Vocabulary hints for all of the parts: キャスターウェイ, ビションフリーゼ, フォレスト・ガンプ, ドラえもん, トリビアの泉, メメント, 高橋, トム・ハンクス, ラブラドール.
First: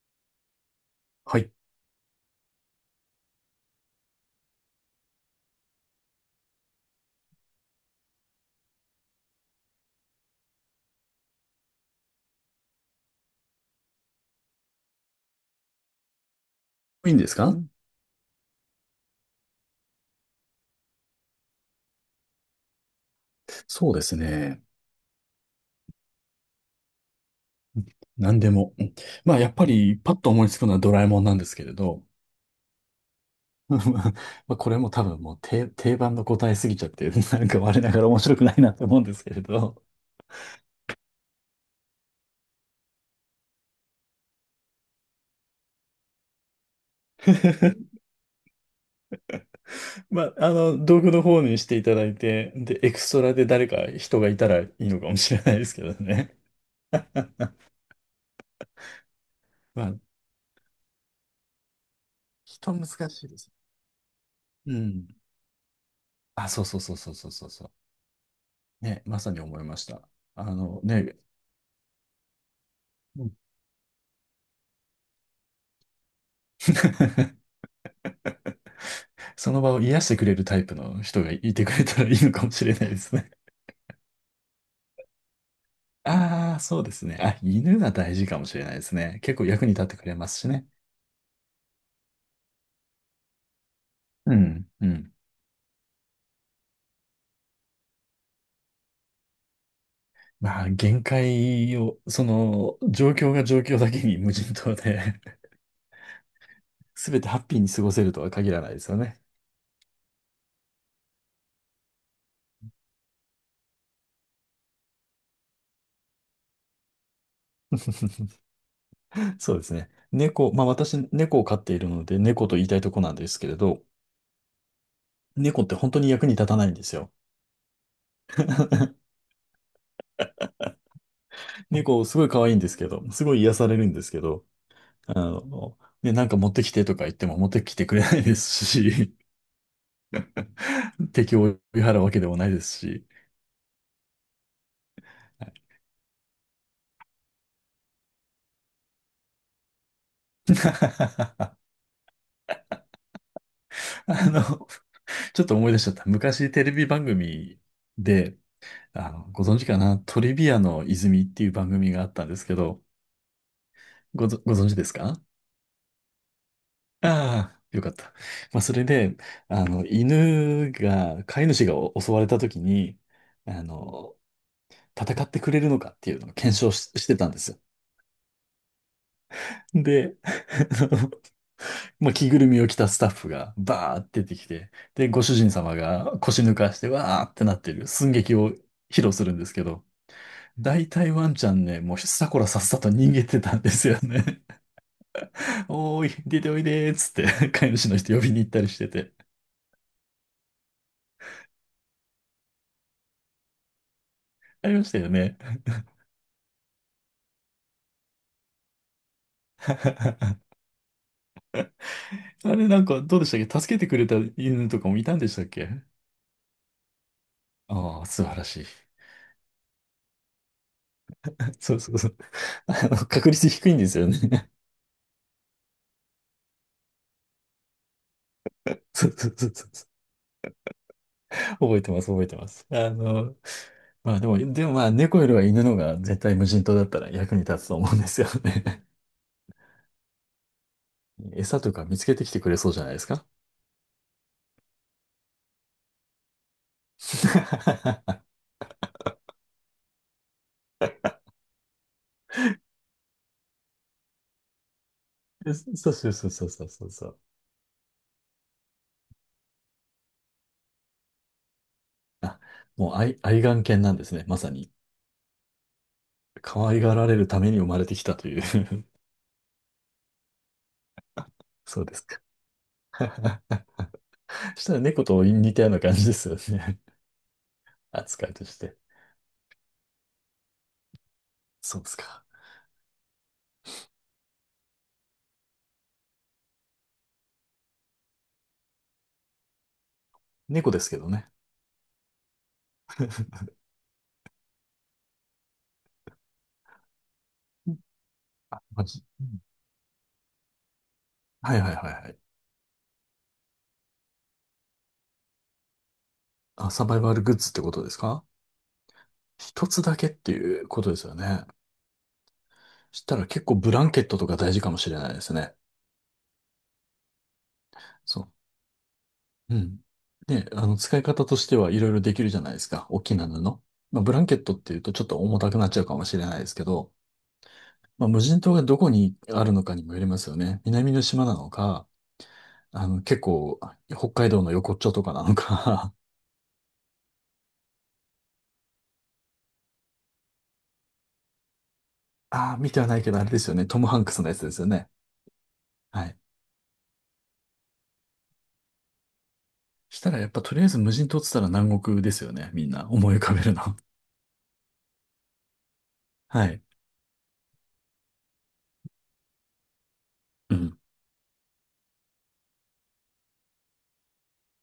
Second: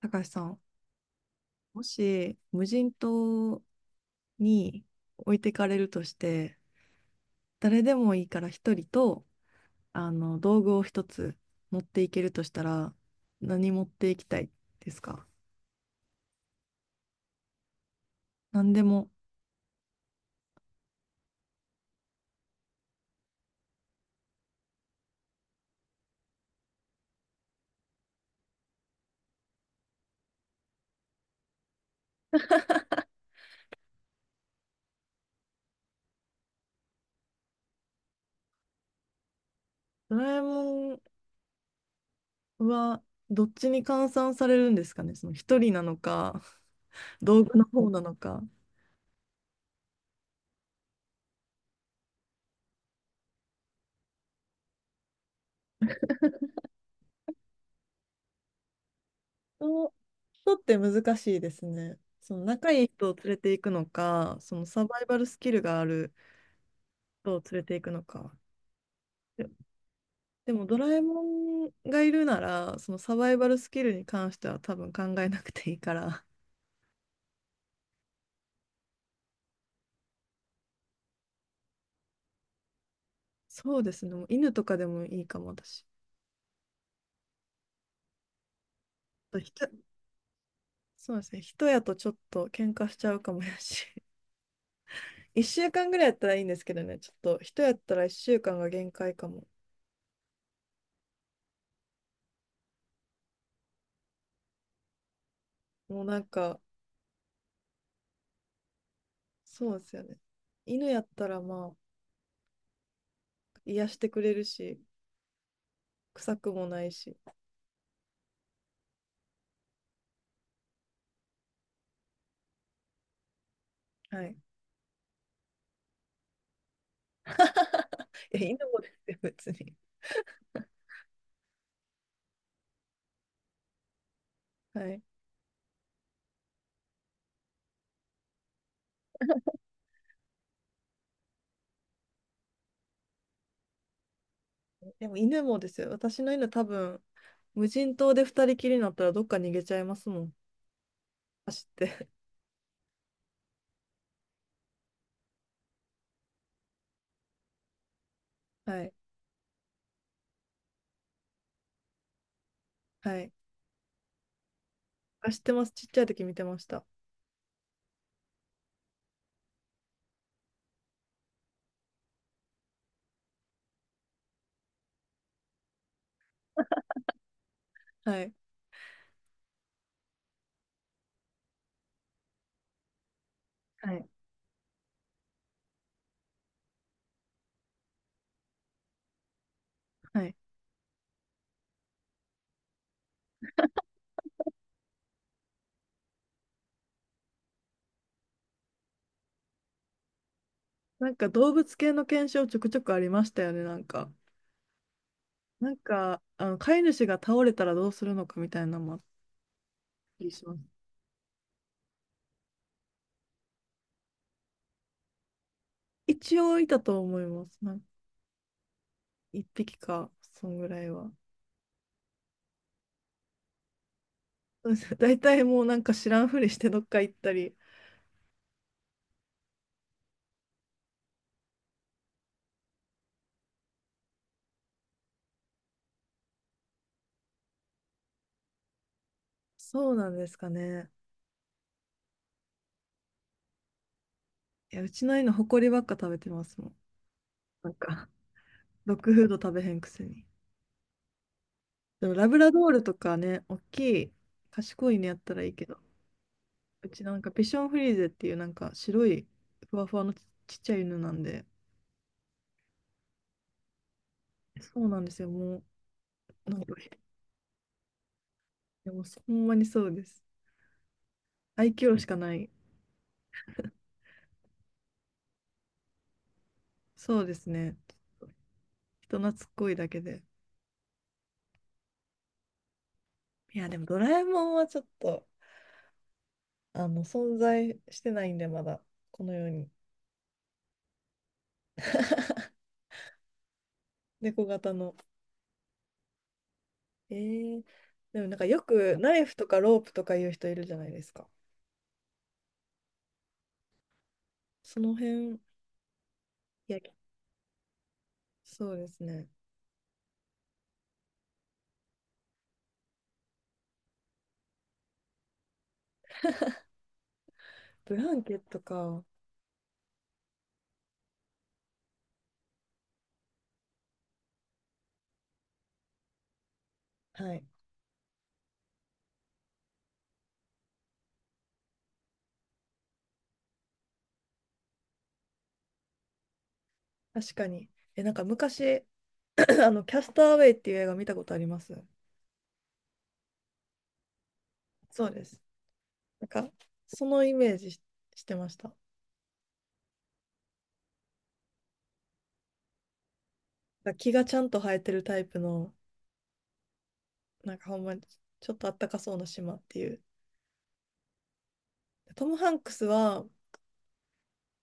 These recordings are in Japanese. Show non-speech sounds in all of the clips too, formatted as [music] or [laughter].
高橋さん、はい。もし無人島に置いてかれるとして、誰でもいいから一人と、道具を一つ持っていけるとしたら、何持っていきたいですか？いいんですうかん。何でも。そうですね。何でも。うん。まあ、やっぱり、パッと思いつくのはドラえもんなんですけれど、[laughs] まあ、これも多分もう定番の答えすぎちゃって、なんか我ながら面白くないなと思うんですけれど。ドラえもんはどっちに換算されるんですかね、その一人なのか、道具の方な [laughs] のか。まあ、道具の方にしていただいて、で、エクストラで誰か人がいたらいいのかもしれないですけどね。[laughs] ま人あ、人って難しいですね。その仲人い難い人をしい連れです。ていくのか、そのうサバイん。バルスキルがあるあ、そうそうそうそうそう人をそう連れそていくのか。う。ね、まさにで思いました。あでもドのラえね、もんがいるなら、そのサうバん。 イバルスキルに関しては多分考えなくていいから。[laughs] その場を癒してくれるタイプの人がいてくれたらいいのかもしれないですね。[laughs] そうですね、もう犬とかでもいいかも、私。ああ、そうですね。あ、犬が大事かもしれないですね。結あと構役に人、立ってくれますしね。そうですね、人やとちょっと喧嘩しちゃうかもやし。うん、う [laughs] ん。1週間ぐらいやったらいいんですけどね、ちょっと人やったら1週間が限界かも。まあ、限界を、その、状況が状況だけに無人島で、 もうなんか、[laughs] 全てハッピーに過ごせるとは限らないですよね。そうですよね。犬やったらまあ、癒してくれるし、臭くもないし。[laughs] そうですね。猫、まあ私、猫を飼っているので、猫と言いたいとこなんですけれど、はい。い猫って本当に役に立たないんですよ。や、犬もですよ、別に。猫、すごい可愛いんですけど、すごい癒されるんですけど、はい。なんか持ってきてとか言っても持ってきてくれないですし、[laughs] 敵を追い払うわけでもないですし、でも犬はい。 もですよ、私の犬多分、無人島で二人きりになったらどっか逃げちゃいますもん。[laughs] あ走って。の、ちょっと思い出しちゃった。昔テレビ番組で、[laughs] はい。あの、ご存知かな、トリビアの泉っていう番組があったんですけど、はい。ご存知ですか？知ってます。ちっちゃい時見てました。ああ、よかった。まあ、それで、あの、飼い主がお襲われた時に、あの、戦ってくれるのかっていうのを検証し、してたんですよ。はい。で、[laughs] まあ着ぐるみを着たスタッフがはバーい。って出てきて、で、ご主人様が腰抜かしてわーってなってる寸劇を披露するんですけど、はい。大体ワンちゃんね、もうさこらさっさと逃げてたんですよね。[laughs] おーい、出ておいでーっつって、飼い主の人呼びに行ったりしてて。なんか動物系の検証ちょくちょくありましたよね、なんか。ありましたよね。なんか、飼い主が倒れたらどうするのかみたいなのもあったりします。あれなんかどうでしたっけ？助けてくれた犬とかもいたんでしたっけ？一応いたと思います。なんかああー、素晴らしい。一匹か、そんぐらいは。[laughs] そうそうそう。あの、確率低いんですよね。[laughs] [laughs] そうです。大体もうなんか知らんふりしてどっか行ったり。そうそうそうそう。覚えてます、覚えてます。あの、でもまあ猫よりは犬のが絶対無人島だったら役に立つと思うんですよね。そうなんですかね。[laughs] 餌とか見つけてきてくれそうじゃないですか？ いや、うちの犬、ほこりばっか食べてますもん。[laughs] なんそか、ドッグフード食べへんくせに。でもラブラドールとかね、大きい、賢いねやったらいいうけど、そうそうそうそうそううちそなう。んかピションフリーゼっていうなんか白いふわふわのちっちゃい犬なんで、あ、もう愛玩犬なんですね。まさに。そうなんですよ、もう、なん可か、愛がられるために生まれてきたという。 でもほんまにそうです。[laughs] 愛そうで嬌すしかか。ない。[laughs] そしたら猫と似たような感じですよね。そうですね。[laughs] 扱いとして。人懐っこいだけで。そうですか。いや、でもドラえもんはちょっと、存在してないんで、まだ、この世に。猫ですけどね。[laughs] 猫型の。えー、うん、でもなんかよまあくじナイうフん、とかロープとかいう人いるじゃないですか。はいはいはいはい。その辺、いあ、や、サバイバルグッズってことですか？そうですね。一つだけっていうことですよね。したら結構ブランケットとか大事かもしれないですね。ブランそケットか。う。うん。で、あの、使い方としてはいろいろできるじゃないですか。大きな布。まあ、ブランケットっていうとちょっと重たくなっちゃうかもしれないですけど、はい。まあ、無人島がどこにあるのかにもよりますよね。南の島なのか、あの、結構、北海道の横っちょとかなのか。確かに。え、なんか昔、[clears throat] キャスターウェイっていう映画見たことあります [laughs] ああ、見てはないけど、あれですよね。トム・ハンクスのやつですよね。そうです。はい。なんか、そのイメージしてました。したらやっぱとりあえず無人島って言ったら南国ですよね。みんな思い浮かべるの。[laughs] なんか木がちゃんと生えてるタイプの、はい。なんかほんまにちょっとあったかそうな島っていう。うん。トム・ハンクスは、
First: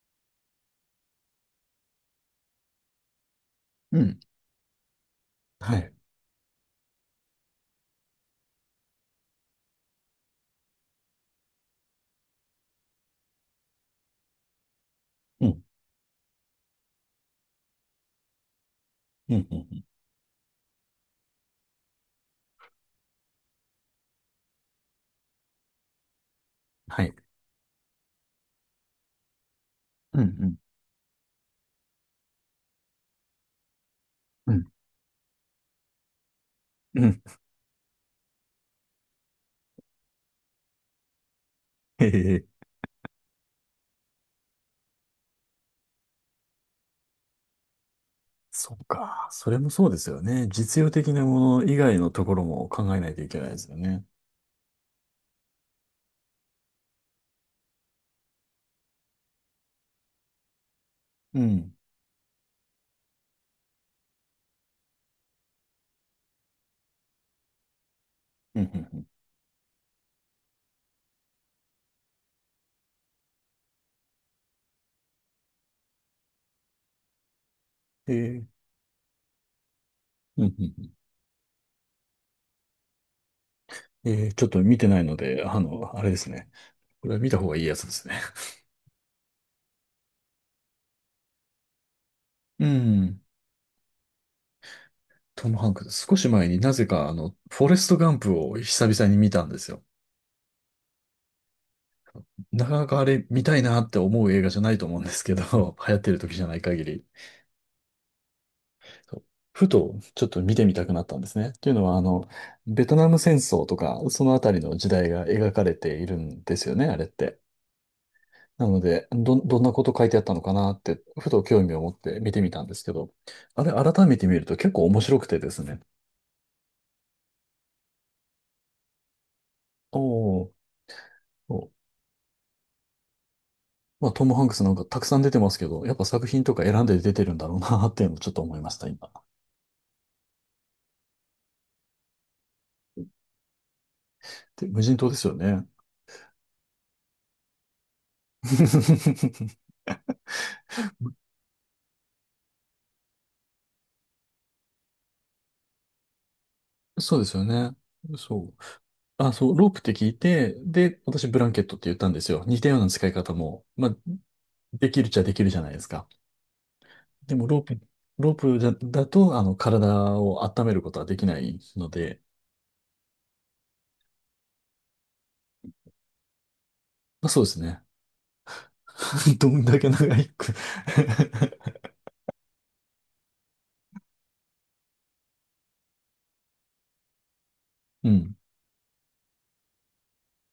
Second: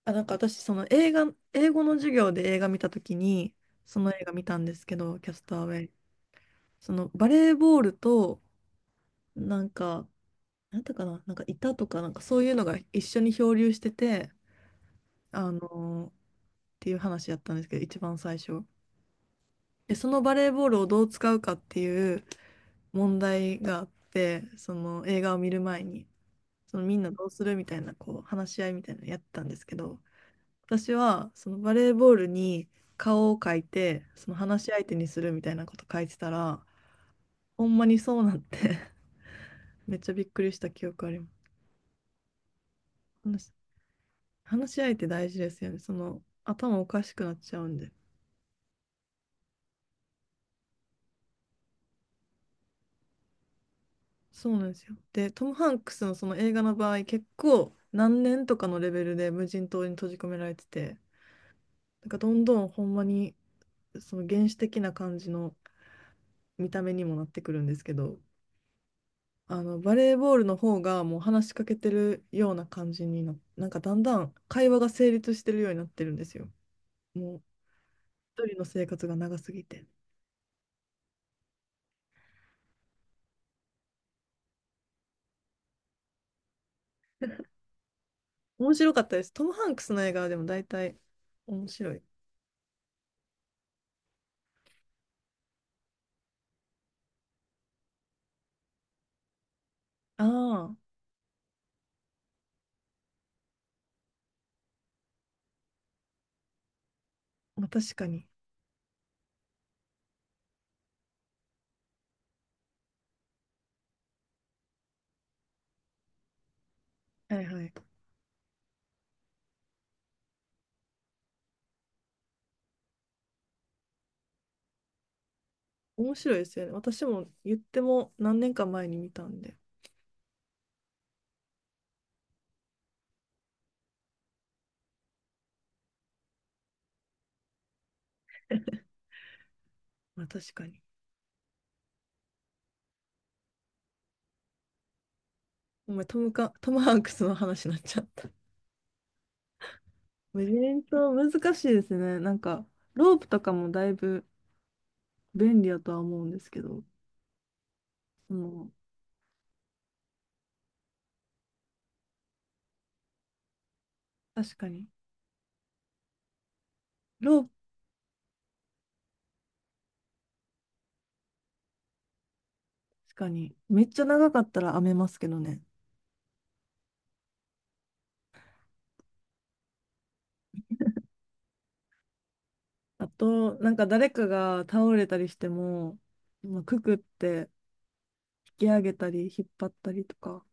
あ、なんか私、その映画、英語の授業で映画見たときに、そうのん。映画見たんですけど、キャスターウはェイ。い。そのバレーボールと、なんか、なんていうかな、なんかいたとか、なんかそういうのが一緒に漂流してて、うあのん。っていう話やったんですけど、一番最初。うん。うん。で、そのバレーボールをどう使うかっていう問題があって、その映画を見る前に、そのみんはない。どうするみたいな、こう話し合いみたいなのやってたんですけど、うん。私はそのバレーボールに顔を描いて、そのう話ん。し相手にするみたいなこと書いてたら、うん。ほんまにそうなって、 [laughs] めっちゃびっくりした記憶ありへえ。ます。話し合いって大事ですよね。その頭おかしくなっちゃうんで。そっか。それもそうですよね。実用的なもの以外のところも考えないといけないですよね。そうなんですよ。で、トム・ハンクスのその映画の場合、結構何年とかのレベルで無人島に閉じ込められてて、うん。なんかどんどんほんまにその原始的な感じの見た目にもなってくるんですけど、うん。うんうん。あのバレーボールの方がもう話しかけてるような感じになんかだんだん会話が成立してるようになってるんですよ。もうへ一え。人の生活が長すぎて。うん。うんうん。へえ。ちょっと見てないので、あの、あれですね。これは見た方がいいやつですね。面白かったです。トム・ハンクスの映画はでも大体面白い。うん。トム・ハンクス。少し前になぜか、あの、フォレスト・ガンプを久々に見たんですよ。ああ、なかなかあれ見たいなって思う映画じゃないと思うんですけど、[laughs] 流行ってる時じゃない限り。まあ、確かに。そう、ふとちょっと見てみたくなったんですね。というのは、あの、ベトナム戦争とか、そのあたりの時代が描かれているんですよね、あれって。はいはい。なので、どんなこと書いてあったのかなって、ふと興味を持って見てみたんですけど、あれ、改めて見ると結構面白くてですね。面白いですよね。私も言っても何年か前に見たんで。おー、おー、まあ、トム・ハンクスなんかたくさん出てますけど、やっぱ作品とか選んで出てるんだろうなっていうのをちょっと思いました、今。まあ確かに。で、無人島ですよね。お前、トムハンクスの話になっちゃった。[laughs] メメント難しいですね。なんか、ロープとかもだいぶ便利やとは思うんですけど、そうですよね。そそう。の、あ、そう、ロープって聞いて、で、私ブランケットって言ったんですよ。似たような使い方も、まあ、確かに。できるっちゃできるじゃないですか。でローもプ、ロープじゃだと、あの、体を温めることはできないので、確かに。めっちゃ長かったら編めますけどね。まあ、そうですね。[laughs] どんだけ長いく。 [laughs] あと、なんか誰かが倒れたりしても、まあくくってうん、引き上げたり引っ張ったりとか。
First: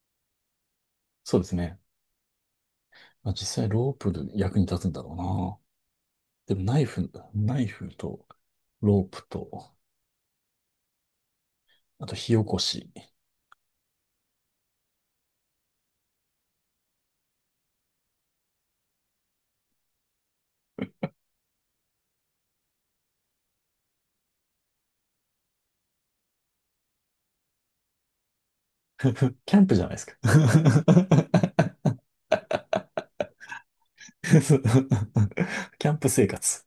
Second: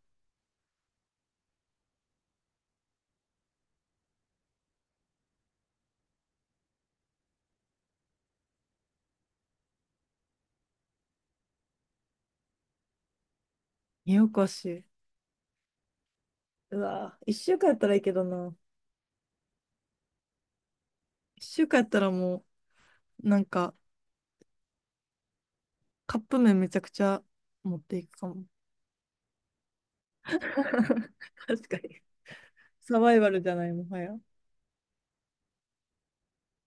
そうですね。まあ、実際ロープで役に立つんだろうな。でもナイフとロープと、あと火起こし。よこしい。うわ、一週間やったらいいけどな。一週間やったらもう、なんか、カップ麺めちゃくちゃ持っていくかも。キャンプじゃないですか。[laughs] [laughs] 確かに。サバイバルじゃない、もはや。そう、キャンプ生活。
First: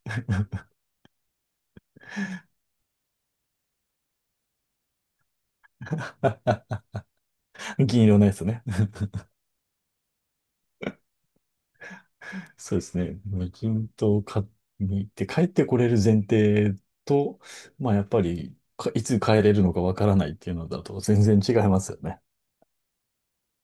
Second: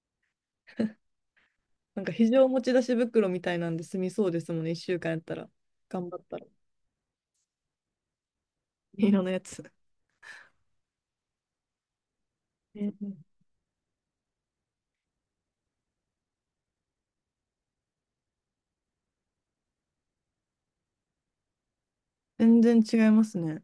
なんか非常持ち出し袋みたいなんで済みそうですもんね、一週間やったら。頑張ったら。銀色のやつね。色のやつ。[laughs] そううでんすうね。ん、無人島を買って帰ってこれる前提と、まあやっぱりかいつ帰れるのかわからないっていうのだと全然違いますよね。全然違いますね。